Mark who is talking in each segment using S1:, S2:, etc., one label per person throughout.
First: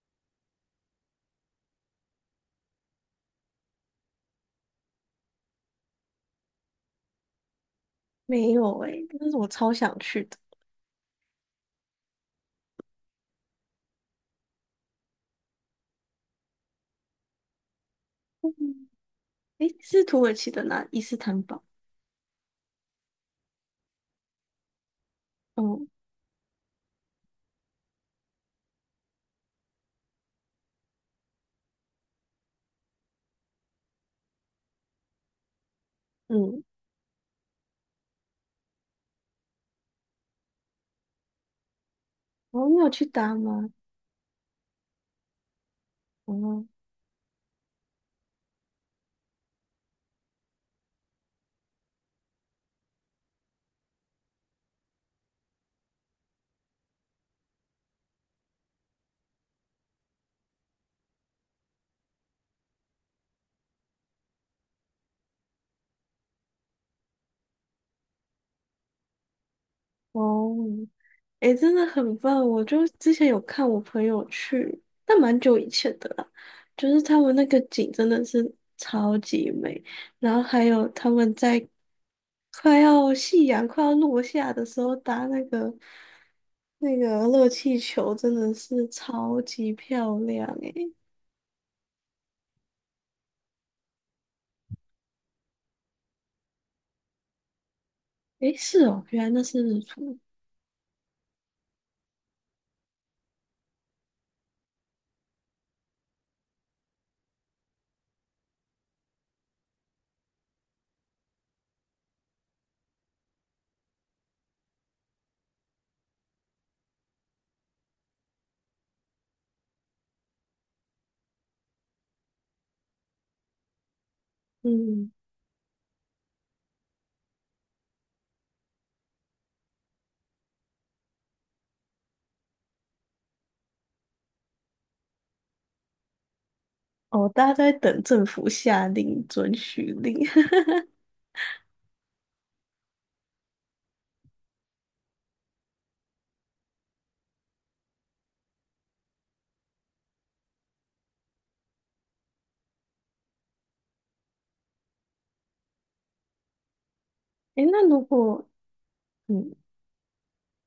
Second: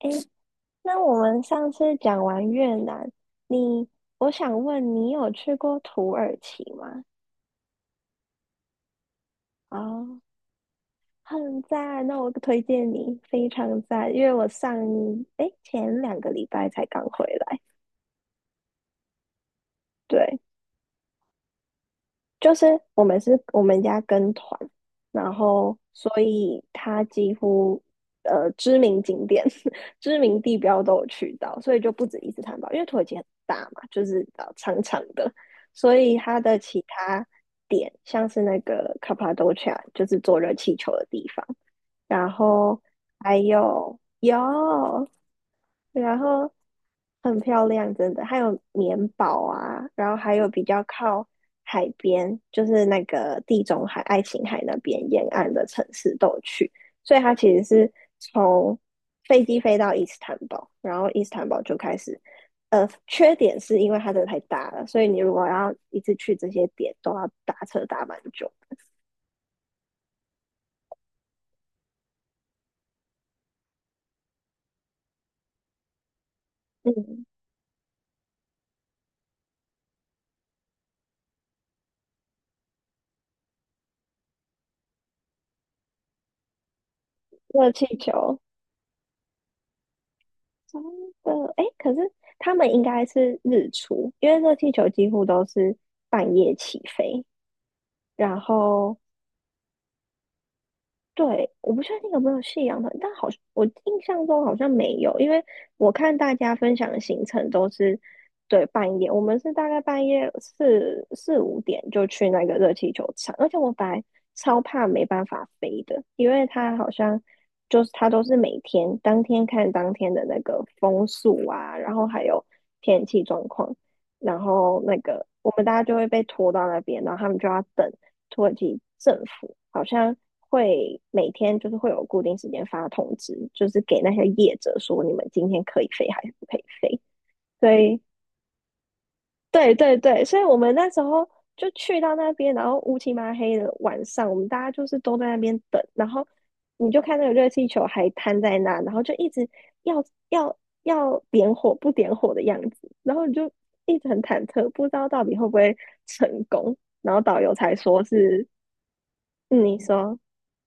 S1: 诶，那我们上次讲完越南，你，我想问你有去过土耳其吗？
S2: 没有哎，但是我超想
S1: 哦，
S2: 去的。
S1: 很赞，那我推荐你，非常赞，因为我上，诶，前2个礼拜才刚回来。
S2: 嗯。诶、是土耳
S1: 对，
S2: 其的哪？伊斯坦堡。
S1: 就是我们家跟团，然后
S2: 哦。
S1: 所以他几乎知名景点、知名地标都有去到，所以就不止伊斯坦堡，因为土耳其很大嘛，就是长长的，所以它的
S2: 嗯。
S1: 其他点像是那个 Cappa 就是坐热气球的地方，然
S2: 哦，你
S1: 后
S2: 有去搭
S1: 还
S2: 吗？
S1: 有有，然后
S2: 哦。
S1: 很漂亮，真的。还有棉堡啊，然后还有比较靠海边，就是那个地中海、爱琴海那边沿岸的城市都有去，所以它其实是从飞机飞到伊斯坦堡，然后伊斯坦堡就开始。缺点是因为它真的太大了，所以你如果要一次去这些点，都要打车打蛮久的。
S2: 哦。哎，真的很棒。我就之前有看我朋友去，但蛮久以前的啦。就是他
S1: 嗯，
S2: 们那个景真的是超级美，然后还有他们在快要夕阳快要落下的时候搭那个热
S1: 热
S2: 气
S1: 气
S2: 球，真
S1: 球
S2: 的是超级漂亮哎。
S1: 真的，哎，可是他们应该是日出，因为热气球几乎都是半夜起飞，然
S2: 诶，是
S1: 后
S2: 哦，原来那是日出。
S1: 对，我不确定有没有夕阳的，但好像我印象中好像没有，因为我看大家分享的行程都是对半夜，我们是大概半夜四五点就去那个热气球场，而且我本来超怕没办法飞的，因为它好像就是它都是每天当天看当天的那个风速啊，然后还有天气状况，然后那
S2: 嗯。
S1: 个我们大家就会被拖到那边，然后他们就要等。土耳其政府好像会每天就是会有固定时间发通知，就是给那些业者说你们今天可以飞还是不可以飞。
S2: 哦，大家
S1: 所
S2: 在
S1: 以，
S2: 等政府下令准
S1: 对
S2: 许
S1: 对
S2: 令。
S1: 对，所以我 们那时候就去到那边，然后乌漆嘛黑的晚上，我们大家就是都在那边等，然后你就看那个热气球还摊在那，然后就一直要要要点火不点火的样子，然后你就一直很忐忑，不知道到底会不会成功。然后导游
S2: 诶，
S1: 才
S2: 那如
S1: 说是，
S2: 果嗯，
S1: 嗯、你说。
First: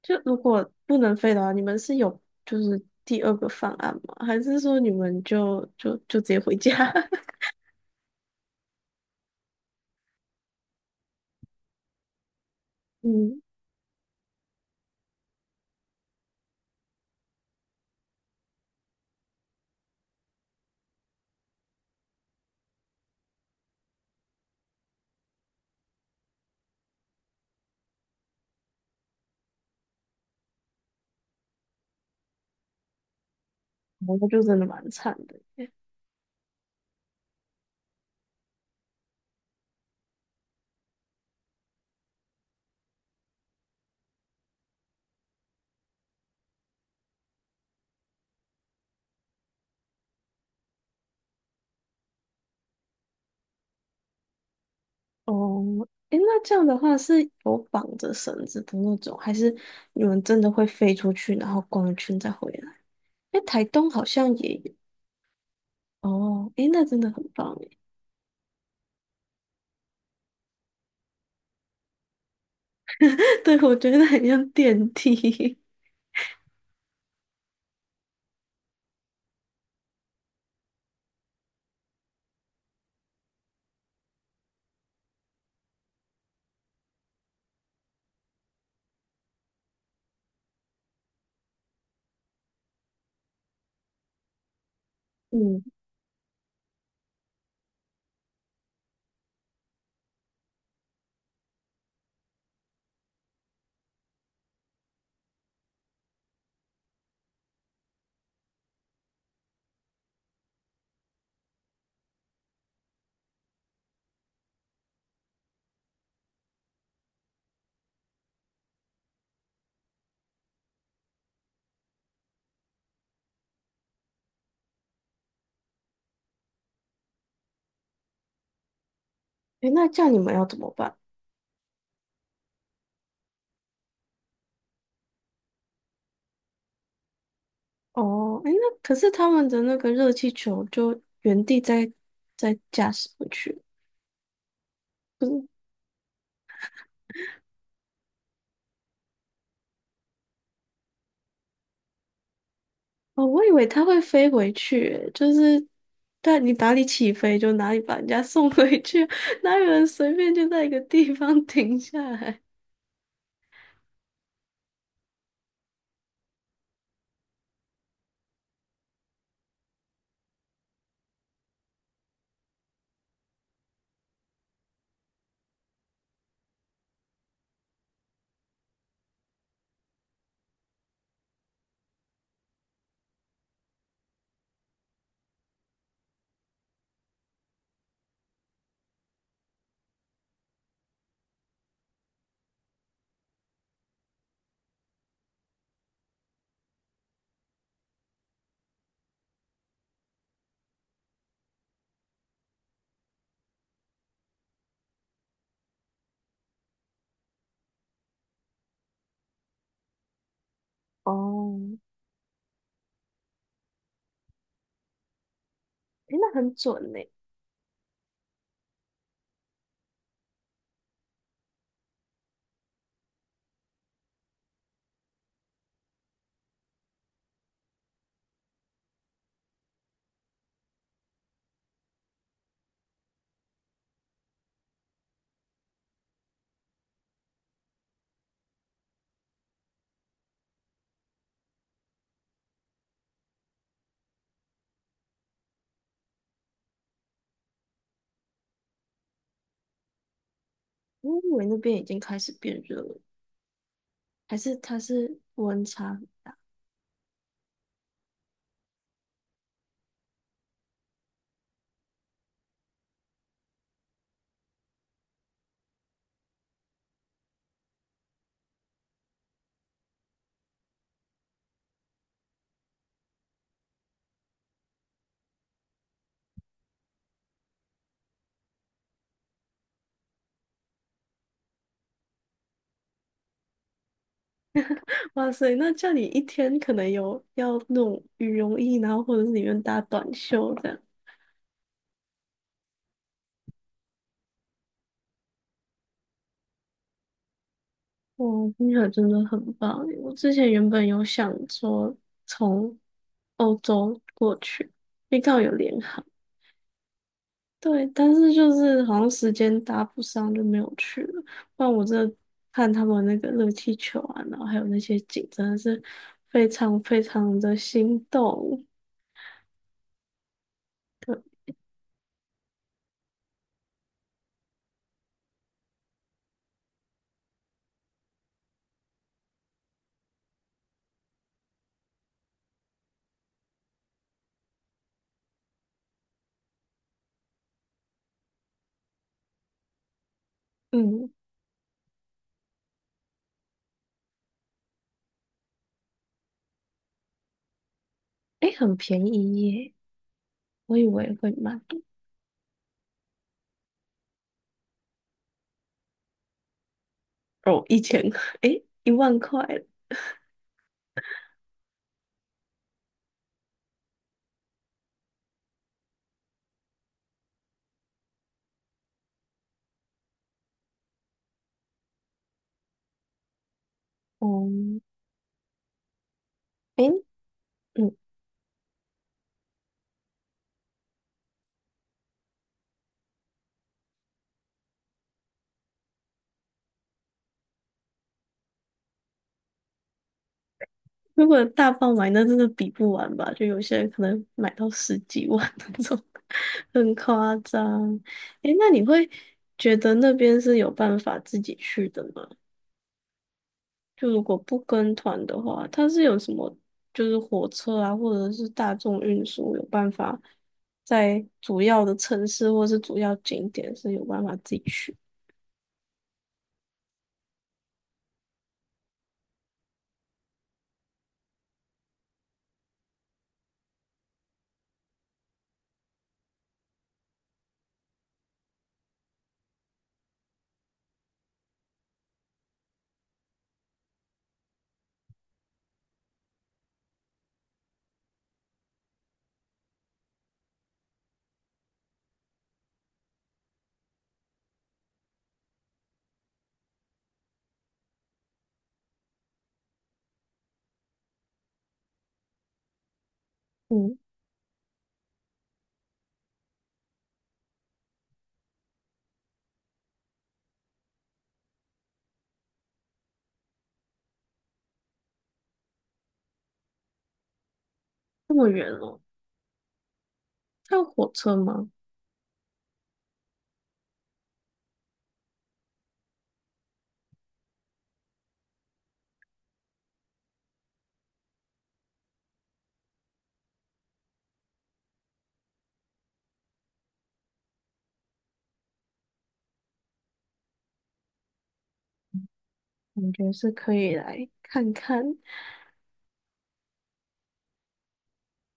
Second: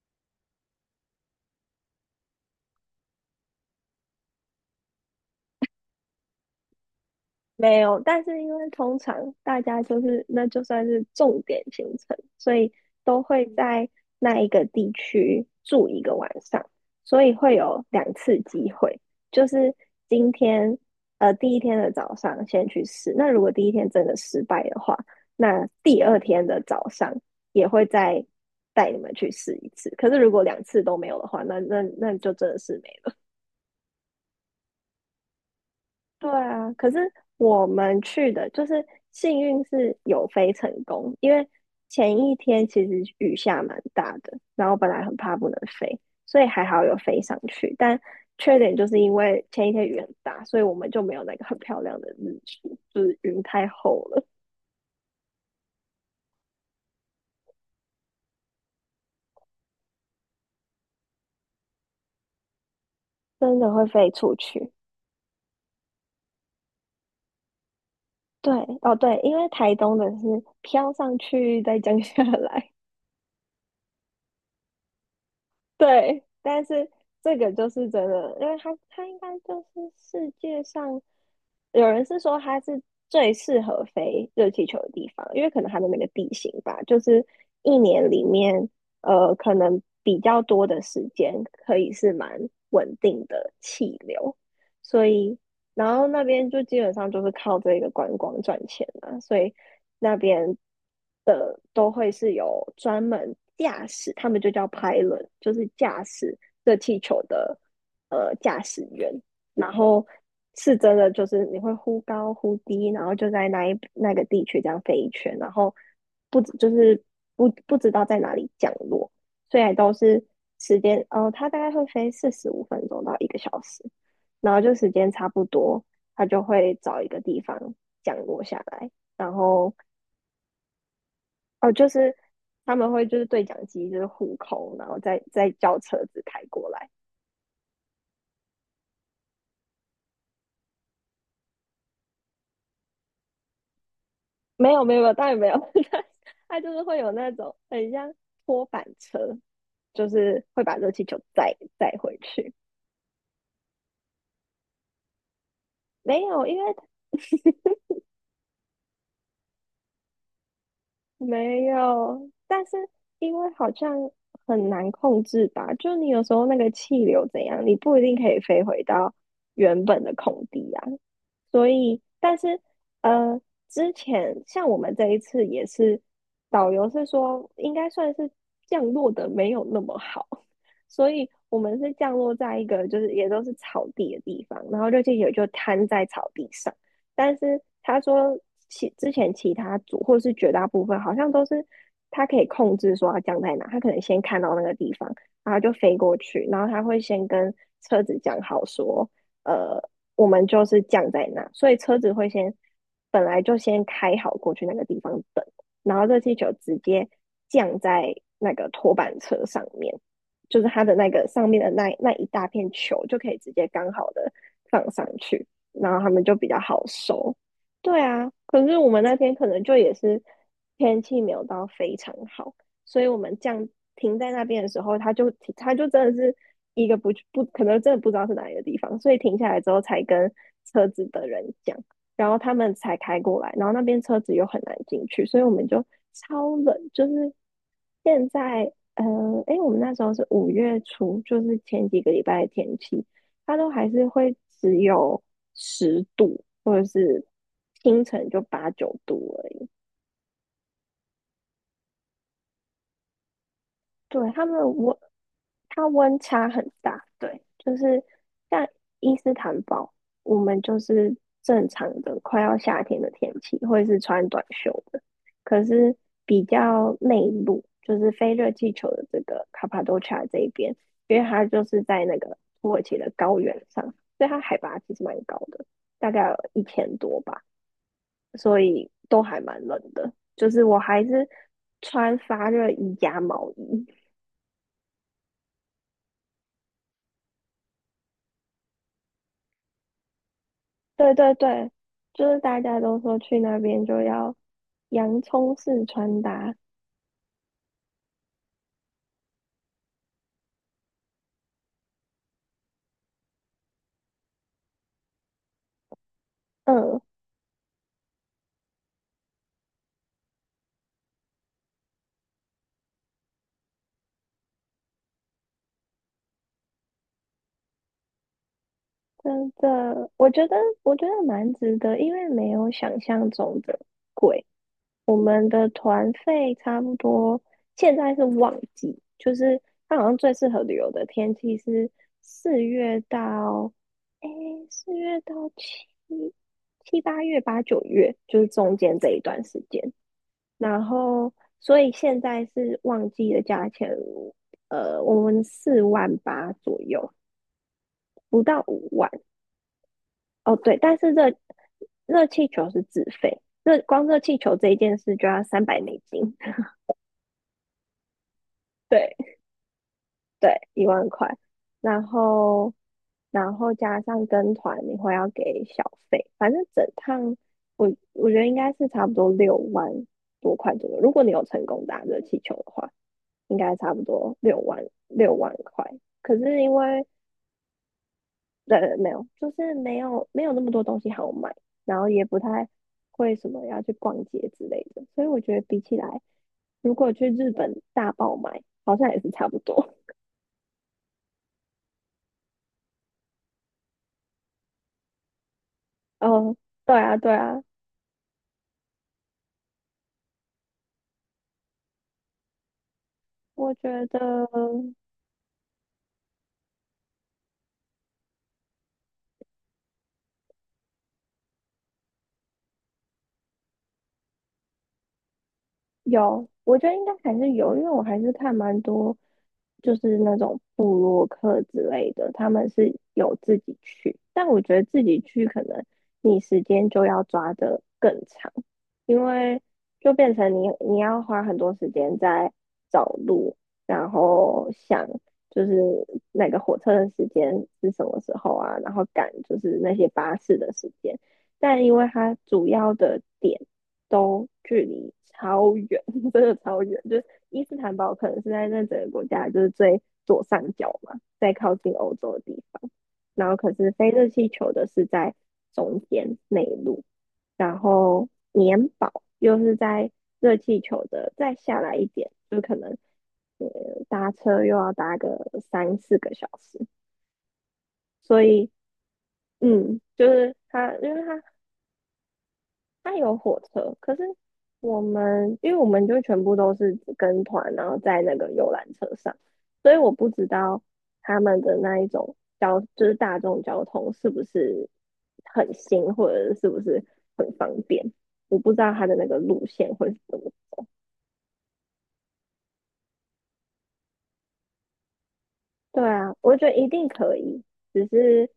S2: 就如果不能飞的话，你们是有就是第二个方案吗？还是说你们就直接回家？
S1: 没有，但是因为通常大家就是那就算是重点行程，所以都
S2: 嗯。
S1: 会在那一个地区住一个晚上，所以会有2次机会，就是今天第一天的早上先去试，那如果第一天真的失败的话，那第二天的早上也会再带你们去试一次。可是如果两次都没有的话，那就真的是没
S2: 哦，那就真的蛮惨的耶。
S1: 对啊，可是我们去的就是幸运是有飞成功，因为前一天其实雨下蛮大的，然后本来很怕不能飞，所以还好有飞上去。但缺点就是因为前一天雨很大，所以我们就没有那个很漂亮的日出，就是云太厚了，
S2: 哦。诶，那这样的话是有绑着绳子的那种，还是你们真的会飞出去，然后逛一圈再回来？诶，
S1: 真
S2: 台
S1: 的会
S2: 东好
S1: 飞出
S2: 像也
S1: 去。
S2: 有。哦。诶，那真的很棒。
S1: 对，哦对，因为台东的是飘上去再降下来，
S2: 对，我觉得很像电梯。
S1: 对，但是这个就是真的，因为它应该就是世界上有人是说它是最适合飞热气球的地方，因为可能它的那个地形吧，就是1年里面可能比较多的时间可以是蛮稳定的气流，所以
S2: 嗯。
S1: 然后那边就基本上就是靠这个观光赚钱了，所以那边都会是有专门驾驶，他们就叫 pilot，就是驾驶热气球的驾驶员。然后是真的，就是你会忽高忽低，然后就在那个地区这样飞一圈，然后不就是不不知道在哪里降落，虽然都是时间，哦，它大概会飞45分钟到1个小时，然后就时间差不多，它就会找一个地方降落下来，然
S2: 诶，
S1: 后
S2: 那这样你们要怎么办？
S1: 哦，就是他们会就是对讲机就是互扣，然后再叫车子开过来。
S2: 哦。诶，那可是他们的那个热气球就原地在驾驶回去，
S1: 没有没有没有，
S2: 不
S1: 当然没
S2: 是？
S1: 有，他他就是会有那种很像拖板车，就是会把热气球载回去。
S2: 哦，我以为它会飞回去欸，就是
S1: 没
S2: 在
S1: 有，
S2: 你
S1: 因
S2: 哪
S1: 为
S2: 里起飞就哪里把人家送回去，哪有人随便就在一个地方
S1: 没
S2: 停下
S1: 有，
S2: 来？
S1: 但是因为好像很难控制吧，就你有时候那个气流怎样，你不一定可以飞回到原本的空地啊。所以，但是呃，之前像我们这一次也是，导游是说应该算是降落的没有那么好，所以我们是降落在一个就是也都是草地的地方，然后就也就瘫在草地上。但是他说之前其他组或是绝大部分好像都是他可以控制说要降在哪，他可能先看到那个地方，然后就飞过去，然后他会先跟车子讲好说，呃，我们就是降在哪，所以车子会先本来就先开好过去那个地方等，然后热气球直接降在那个拖板车上面，就是它的那个上
S2: 哦。
S1: 面的那一大片球就可以直接刚好的放上去。然后他
S2: 诶，
S1: 们
S2: 那
S1: 就比
S2: 很
S1: 较好
S2: 准呢。
S1: 收。对啊，可是我们那天可能就也是天气没有到非常好，所以我们停在那边的时候，他就真的是一个不可能真的不知道是哪一个地方，所以停下来之后才跟车子的人讲，然后他们才开过来，然后那边车子又很难进去，所以我们就超冷，就是现在。诶，我们那时候是5月初，就是前几个礼拜的天气，它都还是会只有10度，或者是清晨就8 9度而已。
S2: 我以为那边已经开始变热了，
S1: 对，
S2: 还
S1: 他
S2: 是
S1: 们
S2: 它
S1: 温，
S2: 是温
S1: 它
S2: 差？
S1: 温差很大。对，就是像伊斯坦堡，我们就是正常的快要夏天的天气，或者是穿短袖的。可是比较内陆，就是非热气球的这个卡帕多奇亚这一边，因为它就是在那个土耳其的高原上，所以它海拔其实蛮高的，大概有1000多吧。所以都还蛮冷的。就是我还是穿发热衣加毛衣。
S2: 哇塞，那叫你一天可能有要那种羽绒衣，然后或者是里面搭短袖这样。
S1: 对对对，就是大家都说去那边就要洋葱式穿搭。
S2: 哇，听起来真的很棒耶。我之前原本有想说从欧洲过去，因为刚好有联航。
S1: 嗯，
S2: 对，但是就是好像时间搭不上，就没有去了。不然我真的看他们那个热气球啊，然后还有那些景，真的是非常非常的心动。
S1: 真的，我觉得蛮值得，因为没有想象中的贵。我们的团费差不多，现在是旺季，就是它好像最适合旅游的天气是四月到，诶，四月到七八月8 9月，就是中间这一段时间。然
S2: 嗯。
S1: 后，所以现在是旺季的价钱，我们4万8左右，不
S2: 诶，
S1: 到
S2: 很
S1: 五
S2: 便
S1: 万。
S2: 宜耶。
S1: 哦，
S2: 我
S1: 对，
S2: 以
S1: 但是
S2: 为会
S1: 热
S2: 买。
S1: 热气球是自费，热气球这一件事就要300美金。
S2: 哦，一千，块，诶，一
S1: 对，
S2: 万块。
S1: 对，1万块，然后加上跟团，你会要给小费，反正整趟我觉得应该是差不多6万多块左右。如果你有成功打热气球的话，应该差不多
S2: 哦。
S1: 六万块。可是因
S2: 诶。
S1: 为
S2: 嗯。
S1: 对没有，就是没有没有那么多东西好买，然后也不太会什么要去逛街之类的，所以我觉得比起来，如果去日本大爆买，好像也是差不多。
S2: 如果大爆买，那真的比不完吧？就有些人可能买到十几万 那种，
S1: 嗯，
S2: 很
S1: 对啊，对
S2: 夸
S1: 啊。
S2: 张。诶，那你会觉得那边是有办法自己去的吗？
S1: 我觉
S2: 就
S1: 得
S2: 如果不跟团的话，它是有什么，就是火车啊，或者是大众运输有办法在主要的城市或是主要景点是有办法自己去？
S1: 我觉得应该还是有，因为我还是看蛮多，就是那种部落客之类的，他们是有自己去，但我觉得自己去可能你时间就要抓得更长，因为就变成你要花很多时间在找路，然后想就是那个火车的时间是什么时候啊，然后赶就是那些巴士的时间。但因为它主要的点都距离超远，真的超远。就是伊斯坦堡可能是在那整个国家就是最左上角嘛，在靠近欧洲的地方。然后可是
S2: 嗯，
S1: 飞热气球的是在中间内陆，然后棉堡又是在热气球的再下来一点，就可能搭车又要搭个3 4个小时。
S2: 那
S1: 所
S2: 么
S1: 以，
S2: 远哦。
S1: 嗯，就是
S2: 它有
S1: 它，
S2: 火
S1: 因为
S2: 车
S1: 它
S2: 吗？
S1: 它有火车，可是因为我们就全部都是跟团，然后在那个游览车上，所以我不知道他们的那一种交就是大众交通是不是很新，或者是不是很方便，我不知道他的那个路线会是怎么
S2: 感觉是可以来看看。
S1: 对啊，我觉得一定可以，只是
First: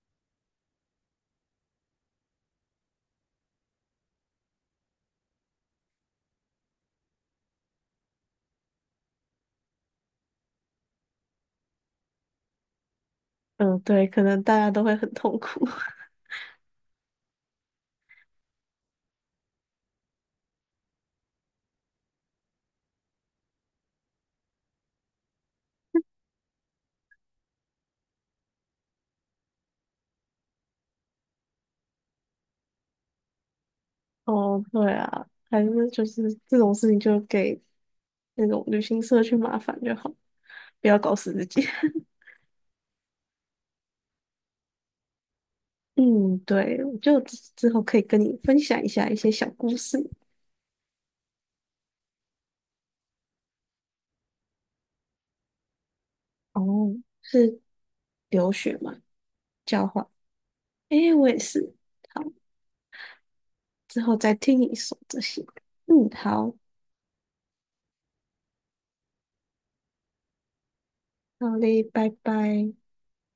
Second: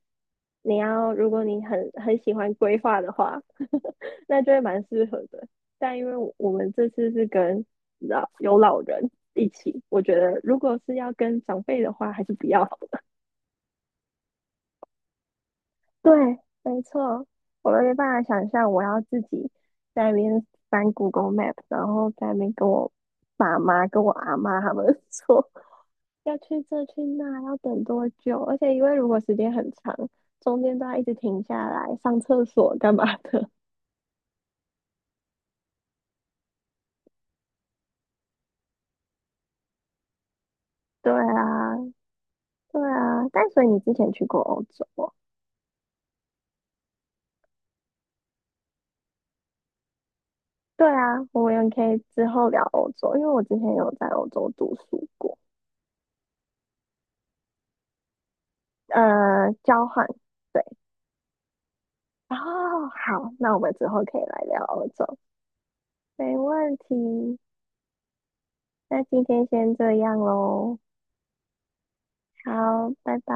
S1: 你要，如果你很喜欢规划的话，那就会蛮适合的。但因为我们这次是跟老人一起，我觉得如果是要跟长辈的话，还是不要。
S2: 嗯，对，可能大家都会很痛苦。
S1: 对，没错，我没办法想象我要自己在那边翻 Google Map，然后在那边跟我爸妈、跟我阿妈他们 说要去这去那，要等多久？而且因为如果时间很长，中间都要一直停下来上厕所干嘛的。
S2: 哦，对啊，还是就是这种事情就给那种旅行社去麻烦就好，不要
S1: 对
S2: 搞死自己。
S1: 啊，对啊。但所以你之前去过欧洲哦？
S2: 嗯，对，我就之后可以跟你分享一下一些小故事。
S1: 对啊，我们也可以之后聊欧洲，因为我之前有在欧洲读书过，
S2: 哦，是留学吗？交
S1: 交
S2: 换？
S1: 换。对，
S2: 诶，我也是。好。
S1: 哦，好，那我们之
S2: 之
S1: 后
S2: 后
S1: 可以
S2: 再
S1: 来
S2: 听
S1: 聊
S2: 你
S1: 欧
S2: 说
S1: 洲，
S2: 这些。嗯。
S1: 没
S2: 好，
S1: 问题。那今天先这样喽，
S2: 好嘞，拜拜。
S1: 好，拜拜。